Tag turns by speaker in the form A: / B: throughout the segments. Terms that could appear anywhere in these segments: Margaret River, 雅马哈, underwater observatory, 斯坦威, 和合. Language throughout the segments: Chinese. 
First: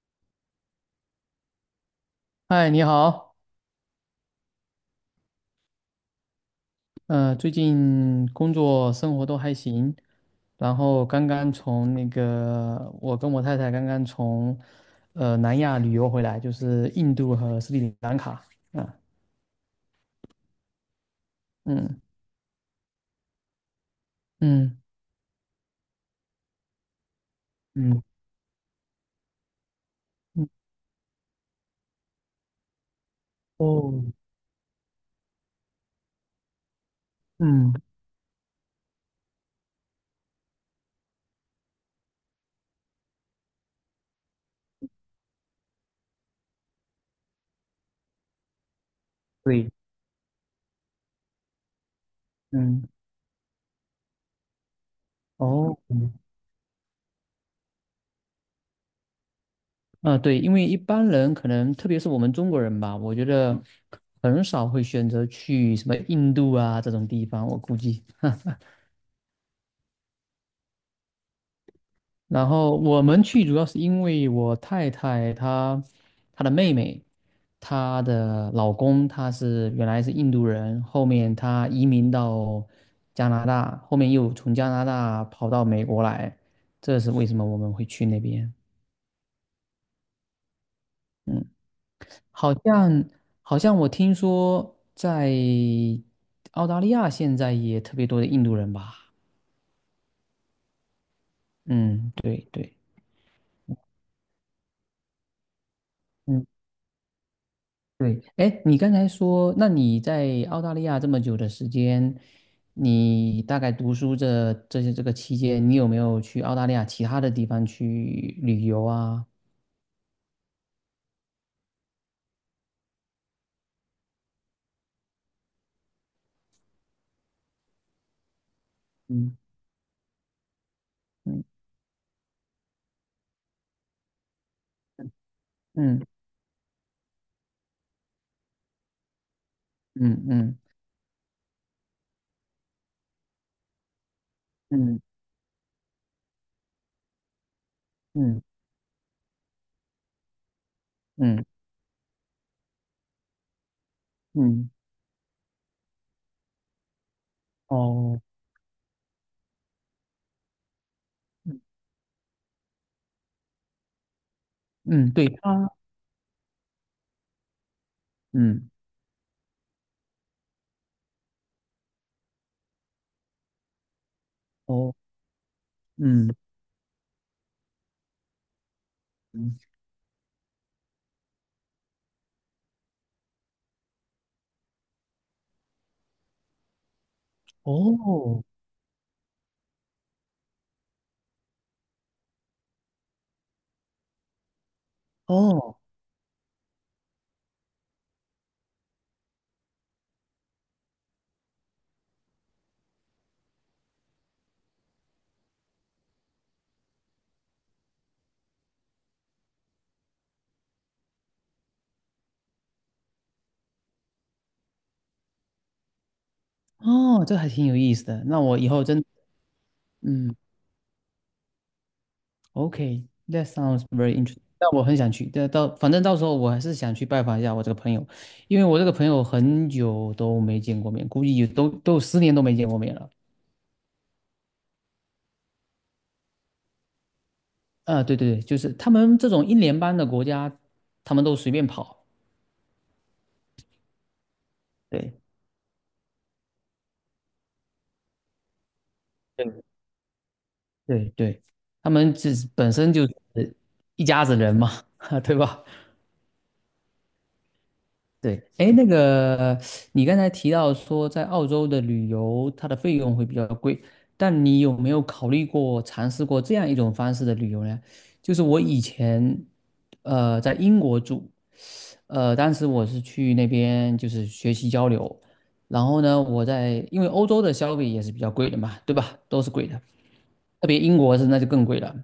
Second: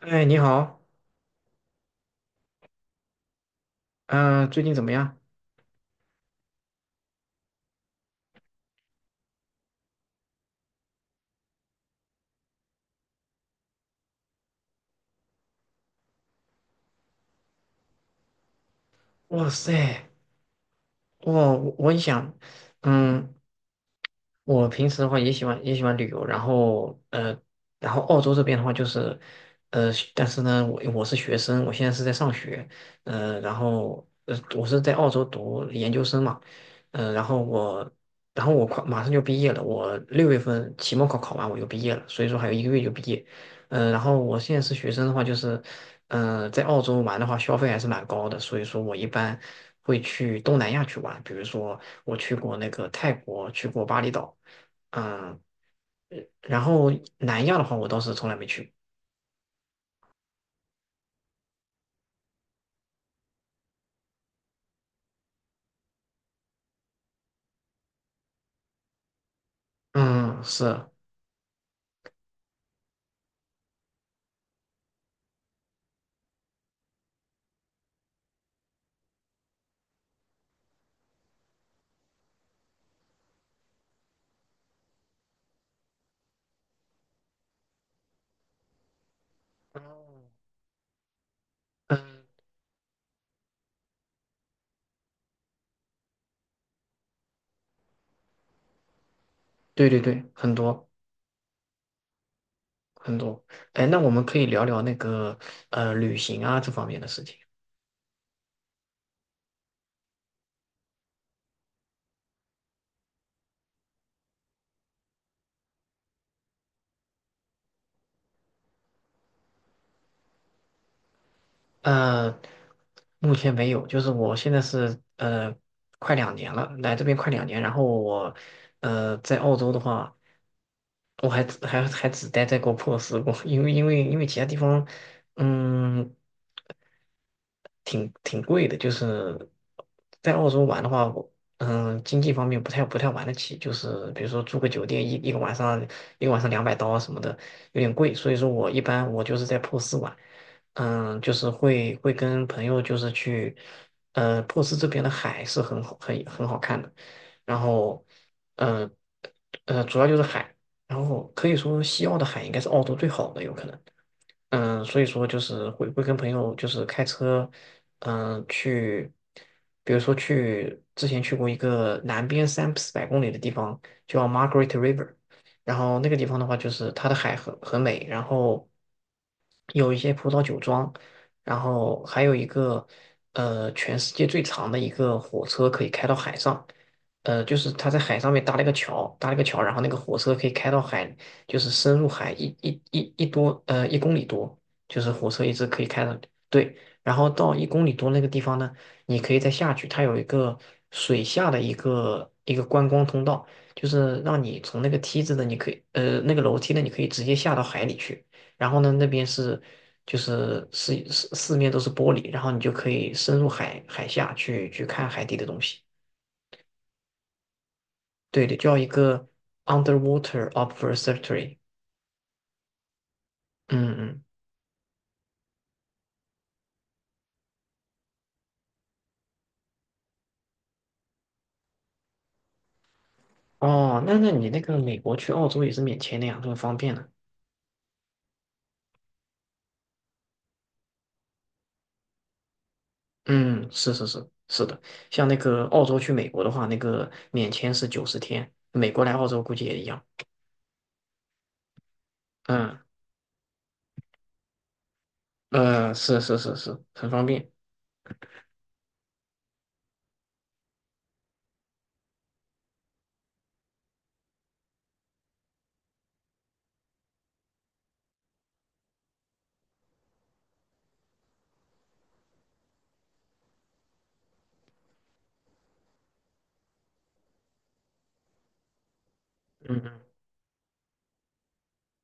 A: 哎，你好，
B: 嗨，你好。
A: 嗯、最近怎么样？
B: 最近工作生活都还行。然后刚刚从那个，我跟我太太刚刚从南亚旅游回来，就是印度和斯里兰卡。啊。
A: 哇塞，哇，我很
B: 嗯
A: 想，嗯，我
B: 嗯
A: 平时的话也喜欢旅游，然后然
B: 嗯
A: 后澳洲这边的话就是，但是
B: 嗯，
A: 呢，我是学生，我现在是在上学，呃，然
B: 哦，
A: 后呃，我是在澳洲读研究生嘛。然后
B: 嗯，
A: 我，然后我快马上就毕业了，我6月份期末考考完我就毕业了，所以说还有一个月就毕业。然后我现在是学生的话就是，在澳洲玩的话消费还是蛮高的，所以说我一般
B: 对，
A: 会去东南亚去玩，比如说。我去过那
B: 嗯，
A: 个泰国，去过巴厘岛，嗯，
B: 哦，嗯，
A: 然后南亚的话，我倒是从来没去
B: 啊，对。因为一般人可能，特别是我们中国人吧，我觉得很少会选择去什么印度啊这种地方，我估计。
A: 过。嗯，是。
B: 然后我们去主要是因为我太太她的妹妹，她的老公他原来是印度人，后面他移民到加拿大，后面又从加拿大跑到美国来，这是为什么我们会去那边。
A: 哦，
B: 嗯。
A: 嗯，
B: 好像好像我听说在澳大利亚现在也特别多的印度人吧？
A: 对对对，很多
B: 嗯，对对。
A: 很多。哎，那我们可以聊聊那个旅行
B: 嗯。
A: 啊这方面的事情。
B: 对。哎，你刚才说，那你在澳大利亚这么久的时间，你大概读书这个期间，你有没有去澳大利亚其他的地方去旅游啊？
A: 呃，目前没有，就是我现在是快两年了，来这边快两年，然后我
B: 嗯
A: 在澳洲的话。我还
B: 嗯
A: 只还还只待在过珀斯过，因为其他地方，
B: 嗯
A: 嗯，挺贵的，就是在澳
B: 嗯
A: 洲玩的话，我经济方面不太玩得起，就是比如说住个酒
B: 嗯
A: 店一个晚上200刀啊什么的，有点贵，所
B: 嗯
A: 以
B: 嗯
A: 说我一般我就是在珀斯玩。就
B: 嗯
A: 是会跟朋友就是去，珀
B: 嗯，
A: 斯这边的海是很好很好看的，然后，
B: 哦，
A: 呃主要就是海。然后可以
B: 嗯，
A: 说西澳的海应该是澳洲最好的，有可能。所以
B: 嗯
A: 说
B: 对
A: 就
B: 他，
A: 是会跟朋友就是开车，
B: 嗯
A: 去，比如说去之前去过一个南边三四百公里的地方叫 Margaret
B: 哦，
A: River，然后那个地
B: 嗯
A: 方的话就是它的海很美，然后
B: 嗯
A: 有一些葡萄酒庄，然后还有一个全世界最长的一个火车可以开到海上。就是他在海上面
B: 哦
A: 搭了一个桥，搭了一个桥，然后那个火车可以开到海，就是深入海一公里多，就是火车一直
B: 哦
A: 可以开到。对，然后到一公里多那个地方呢，你可以再下去，它有一个水下的一个观光通道，就是让你从那个梯子的你可以那个楼梯呢，你可以直接下到海里去，然后呢那边是就是四面都是玻璃，然后你就可以深入海下去看海底的东西，
B: 哦。这还挺有意思的。那
A: 对的，
B: 我以
A: 叫
B: 后
A: 一
B: 真，
A: 个
B: 嗯。
A: underwater observatory。
B: OK，that sounds
A: 嗯
B: very
A: 嗯。
B: interesting。但我很想去，但到反正到时候我还是想去拜访一下我这个朋友，因为我这个朋友很久都没见过面，估计有都有10年都没见过面了。
A: 哦，那你那个美国去澳洲也是免签的呀，这么方便呢。
B: 啊，对对对，就是他们这种一年邦的国家，他们都随便跑。
A: 嗯，是是是是的。
B: 对
A: 像那个澳洲去美国的话，那个免签是90天，美国来澳洲估计也
B: 对
A: 一样。
B: 对对，他们自本
A: 嗯，
B: 身就是一家子人嘛。对吧？
A: 是是是是，很方便。
B: 对。哎，那个你刚才提到说在澳洲的旅游，它的费用会比较贵，但你有没有考虑过尝试过这样一种方式的旅游呢？就是我以前在英国住。当时我是去那边就是学习交流。然后呢，因为欧洲的消费也是比较贵的嘛，对吧？都是贵
A: 嗯
B: 的，
A: 嗯
B: 特别英国是那就更贵了。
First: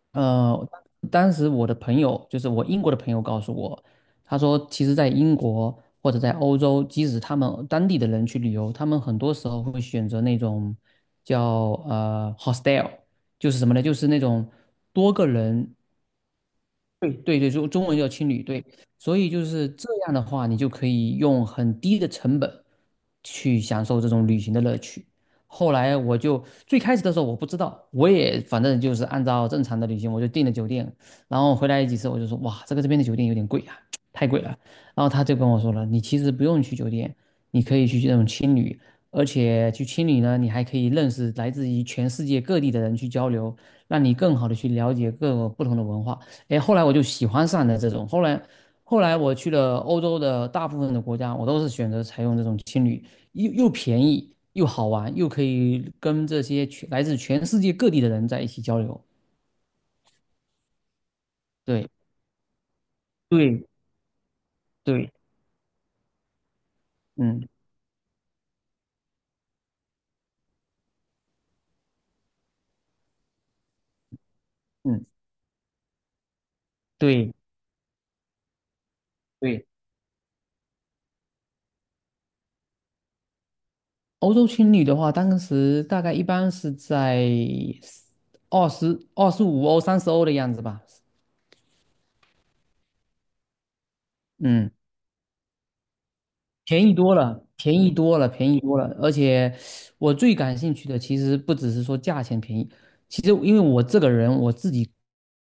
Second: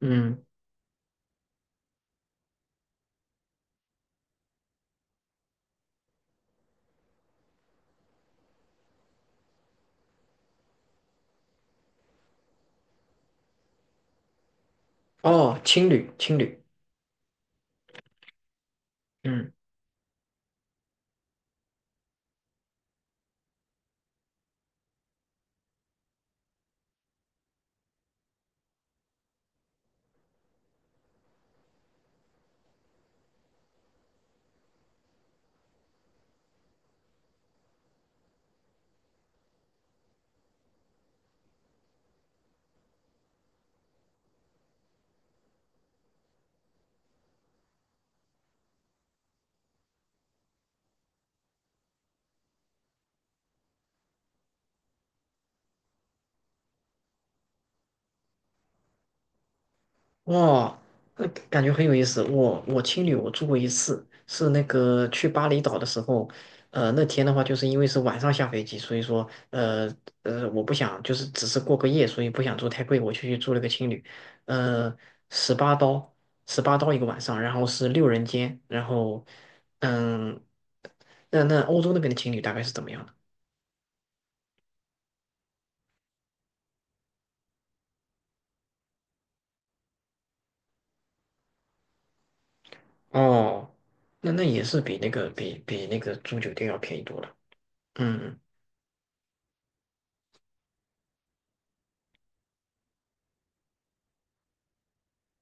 A: 嗯，
B: 呃，当时我的朋友，就是我英国的朋友告诉我，他说，其实，在英国或者在欧洲，即使他们当地的人去旅游，他们很多时候会选择那种叫hostel，就是什么呢？就是那种多个
A: 哦，
B: 人。
A: 青旅青旅，
B: 对对，中文叫青旅。对。所以就
A: 嗯。
B: 是这样的话，你就可以用很低的成本去享受这种旅行的乐趣。后来我就最开始的时候我不知道，我也反正就是按照正常的旅行，我就订了酒店，然后回来几次我就说哇，这个这边的酒店有点贵啊，太贵了。然后他就跟我说了，你其实不用去酒店，你可以去这种青旅，而且去青旅呢，你还可以认识来自于全世界各地的人去交流，让你更好的去了解各个不同的文化。哎，后来我就喜欢上了这种。后来我去了欧洲的大部分的国家，我都是选择采用这种青旅，又便宜，又好玩，又可以跟这些全来自全世界各地的人在一起交流。
A: 哇，感觉很
B: 对，
A: 有意思。我青旅我住过一
B: 对，
A: 次，是那个
B: 对，
A: 去巴厘岛的时候，那天的话
B: 嗯
A: 就是因为是晚上下飞机，所以说我不想就是只是过个夜，所以不想住太贵，我就去住了个青旅。呃，
B: 嗯，
A: 十八刀，十八刀一个晚
B: 对
A: 上，然后是6人间，然后
B: 对。
A: 嗯，那欧洲那边的青旅大概是怎么样的？
B: 欧洲青旅的话，当时大概一般是在25欧、30欧的样子吧。
A: 哦，那也
B: 嗯。
A: 是比那个比那个住酒店要
B: 便宜
A: 便宜
B: 多
A: 多了。
B: 了，便宜多了，
A: 嗯，
B: 便宜多了。而且我最感兴趣的其实不只是说价钱便宜，其实因为我这个人我自己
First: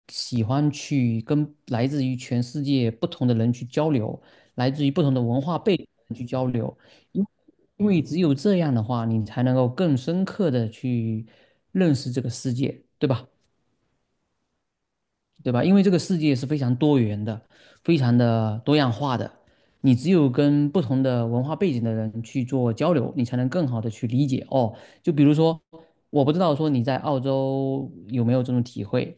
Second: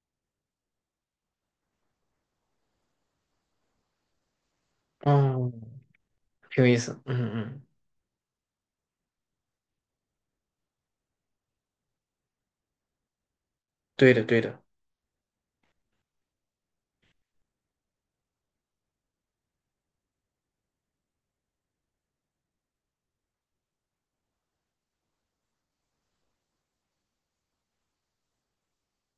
B: 喜欢去跟来自于全世界不同的人去交流，来自于不同的文
A: 哦。
B: 化背景的人去交
A: 挺有意
B: 流。
A: 思。
B: 因
A: 嗯嗯，
B: 因为只有这样的话，你才能够更深刻的去认识这个世界，对吧？
A: 对的对的，
B: 对吧？因为这个世界是非常多元的，非常的多样化的。你只有跟不同的文化背景的人去做交流，你才能更好的去理解哦。就比如说，我不知道说你在澳洲有没有这种体会。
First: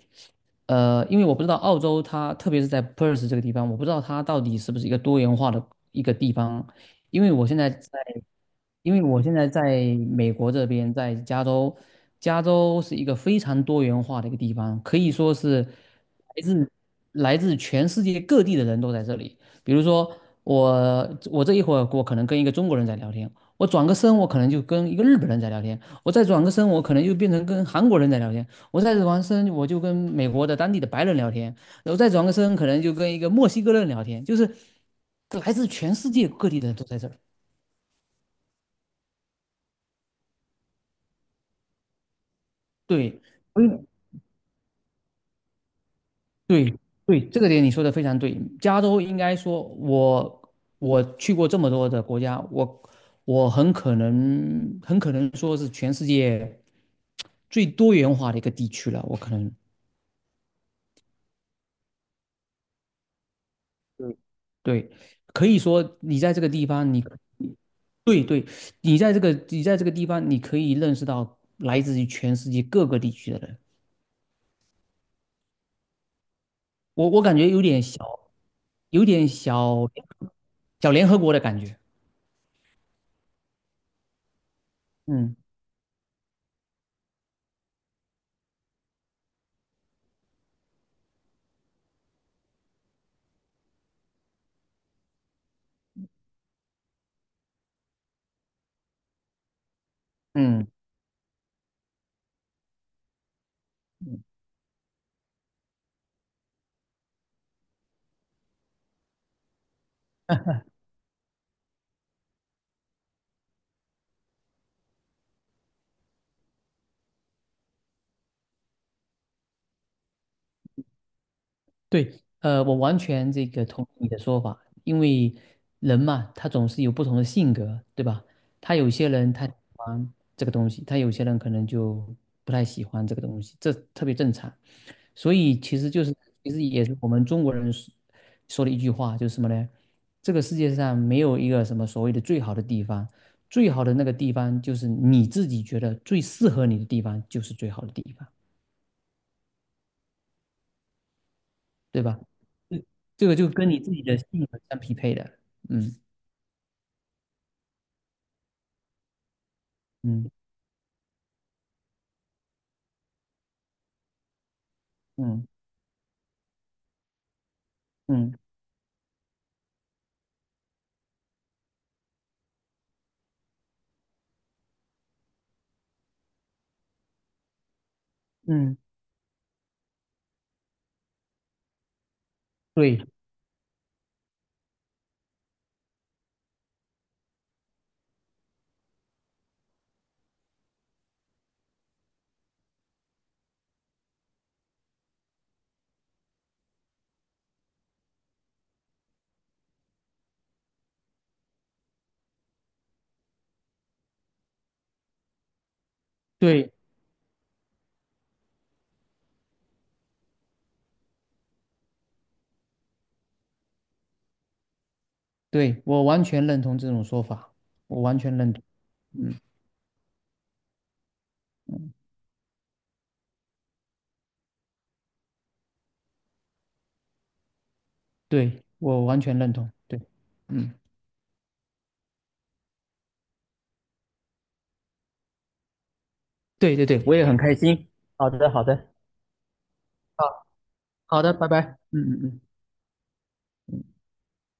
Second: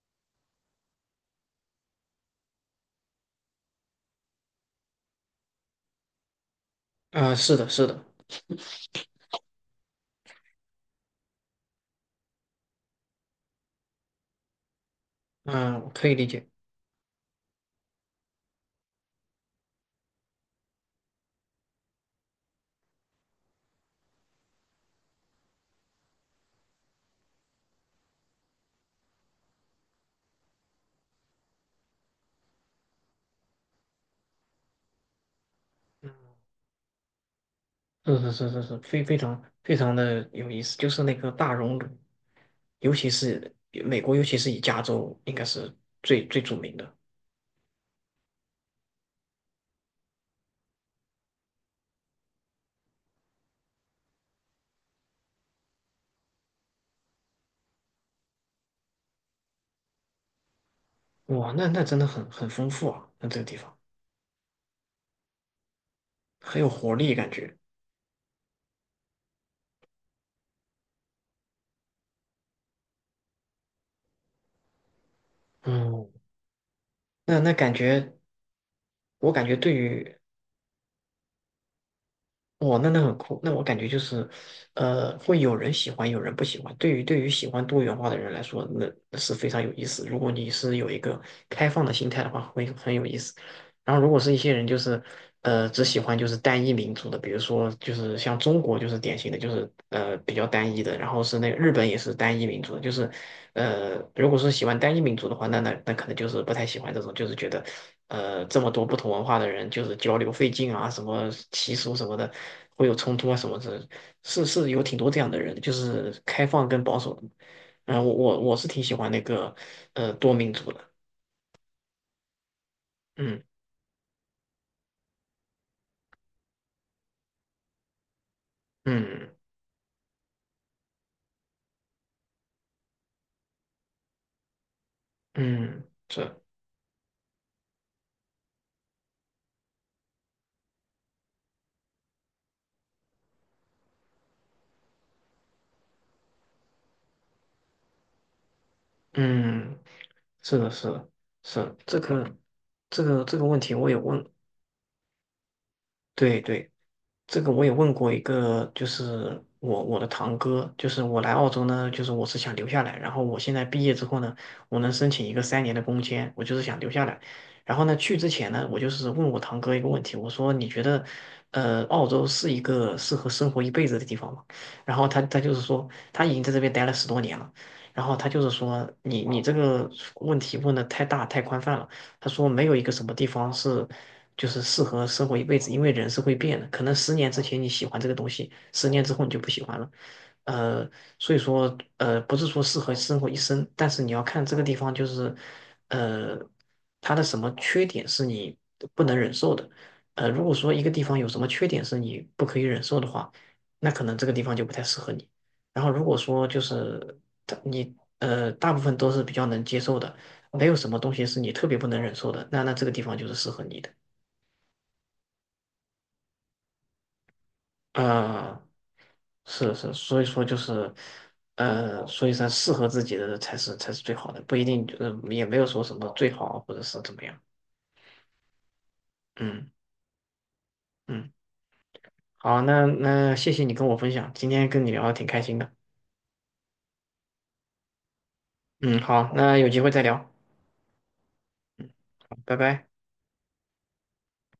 B: 呃，因为我不知道澳洲它，特别是在 Perth 这个地方，我不知道它到底是不是一个多元化的一个地方，因为
A: 啊、
B: 我现
A: 是的
B: 在
A: 是
B: 在，
A: 的，
B: 因为我现在在美国这边，在加州。加州是一个非常多元化的一个地方，可以说是
A: 嗯、我可以理
B: 来
A: 解。
B: 自来自全世界各地的人都在这里。比如说我，我这一会儿我可能跟一个中国人在聊天，我转个身我可能就跟一个日本人在聊天，我再转个身我可能就变成跟韩国人在聊天，我再转个身我就跟美国的当地的白人聊天。然后再转个身，可能就跟一个墨西哥人聊天，就是来自全世界各地的人都在这儿。
A: 嗯，是是是是是，非常非常的有意思，就是那个大熔炉，尤其
B: 对
A: 是美国，尤其是以加州应该是最最著
B: 对
A: 名的。
B: 对，这个点你说的非常对。加州应该说我去过这么多的国家，我很可能说是全世界最多元化的一个地区了。我可能
A: 哇，那真的很丰富啊，那这个地方
B: 对。可以说你在这个
A: 很
B: 地
A: 有
B: 方
A: 活
B: 你，
A: 力感觉。
B: 对对，你在这个地方，你可以认识到来自于全世界各个地区的人。
A: 嗯，
B: 我感
A: 那
B: 觉
A: 那感觉，
B: 有点
A: 我感觉对
B: 小
A: 于，
B: 小联合国的感觉。
A: 哇，那很酷。那我感觉就是，
B: 嗯
A: 会有人喜欢，有人不喜欢。对于喜欢多元化的人来说，那是非常有意思。如果你是有一个开放的心态的话，会很有意思。然后，如果是一些人就是只喜欢就是单一民族的，比如说就是像中国就是典型的，就是比较
B: 嗯
A: 单一的，然后是那个日本也是单一民族的，就是如果说喜欢单一民族的话，那可能就是不太喜欢这种，就是觉得这么多不同文化的人就是交流费劲啊，什么习俗什么的会有冲突啊什么的，是有挺多这样的人，就是开放跟保守的。然后我是挺喜欢那个多民族的。
B: 对。我完全
A: 嗯
B: 这个同意你的说法，因为人嘛，他总是有不同的性格，对吧？他有些人
A: 嗯
B: 他喜欢这个东西，他有些人可能就不太喜欢这个东西，这特别正常。所以其
A: 嗯，
B: 实就是，其实也是我们中国人说的一句话，就是什么呢？这个世界上没有一个什么所谓的最好的地方，最好的那个地方就是你自己觉得最适合你的地方，就是最好的地方。
A: 嗯。是的，是的，是的，这
B: 对吧？
A: 个
B: 这
A: 这个
B: 这个
A: 这个
B: 就
A: 问
B: 跟
A: 题
B: 你
A: 我
B: 自
A: 也
B: 己的
A: 问，
B: 性格相匹配的。嗯
A: 对对，这个我也问过一个，就是我的
B: 嗯
A: 堂哥，就是我来澳洲呢，就是我是想留下来，然后我现在毕业之后呢，我能申请一个
B: 嗯
A: 3年的工签，我就是想留下来。然后呢，去之
B: 嗯
A: 前呢，我就是问我堂哥一个问题，我说你觉得，澳洲是一个适合生活一辈子的地方吗？然后他就是说他已经在这边待了10多年了，然后他就是
B: 嗯，
A: 说你这个问题问的太大太宽泛了，他说没有一个什
B: 对
A: 么地方是。就是适合生活一辈子，因为人是会变的，可能十年之前你喜欢这个东西，十年之后你就不喜欢了，呃，所以说不是说适合生活一生，但是你要看这个地方就是，呃，它的什么缺点是你不能忍受的，如果说一个地方有什么缺点是你不可以忍受的话，那可能这个地方就不太适合你。然后如果说就
B: 对
A: 是它你大部分都是比较能接受的，没有什么东西是你特别不能忍受的，那这个地方就是适合你的。
B: 对。我完全认同这种说法，我完全认同。
A: 嗯，
B: 嗯，
A: 是是，所以说就是，所以说适合自己的才是最好的，不一定，就是也没有说什么最好或者是怎么样。
B: 对，我完全认同，
A: 嗯
B: 对。嗯，
A: 嗯，好，那谢谢你跟我分享，今天跟你聊的挺开心的。
B: 对对对，我也很开心。好的好的，
A: 嗯，好，那有机会再聊。
B: 好。好的，拜拜。
A: 嗯，
B: 嗯
A: 好
B: 嗯
A: 拜拜。
B: 嗯。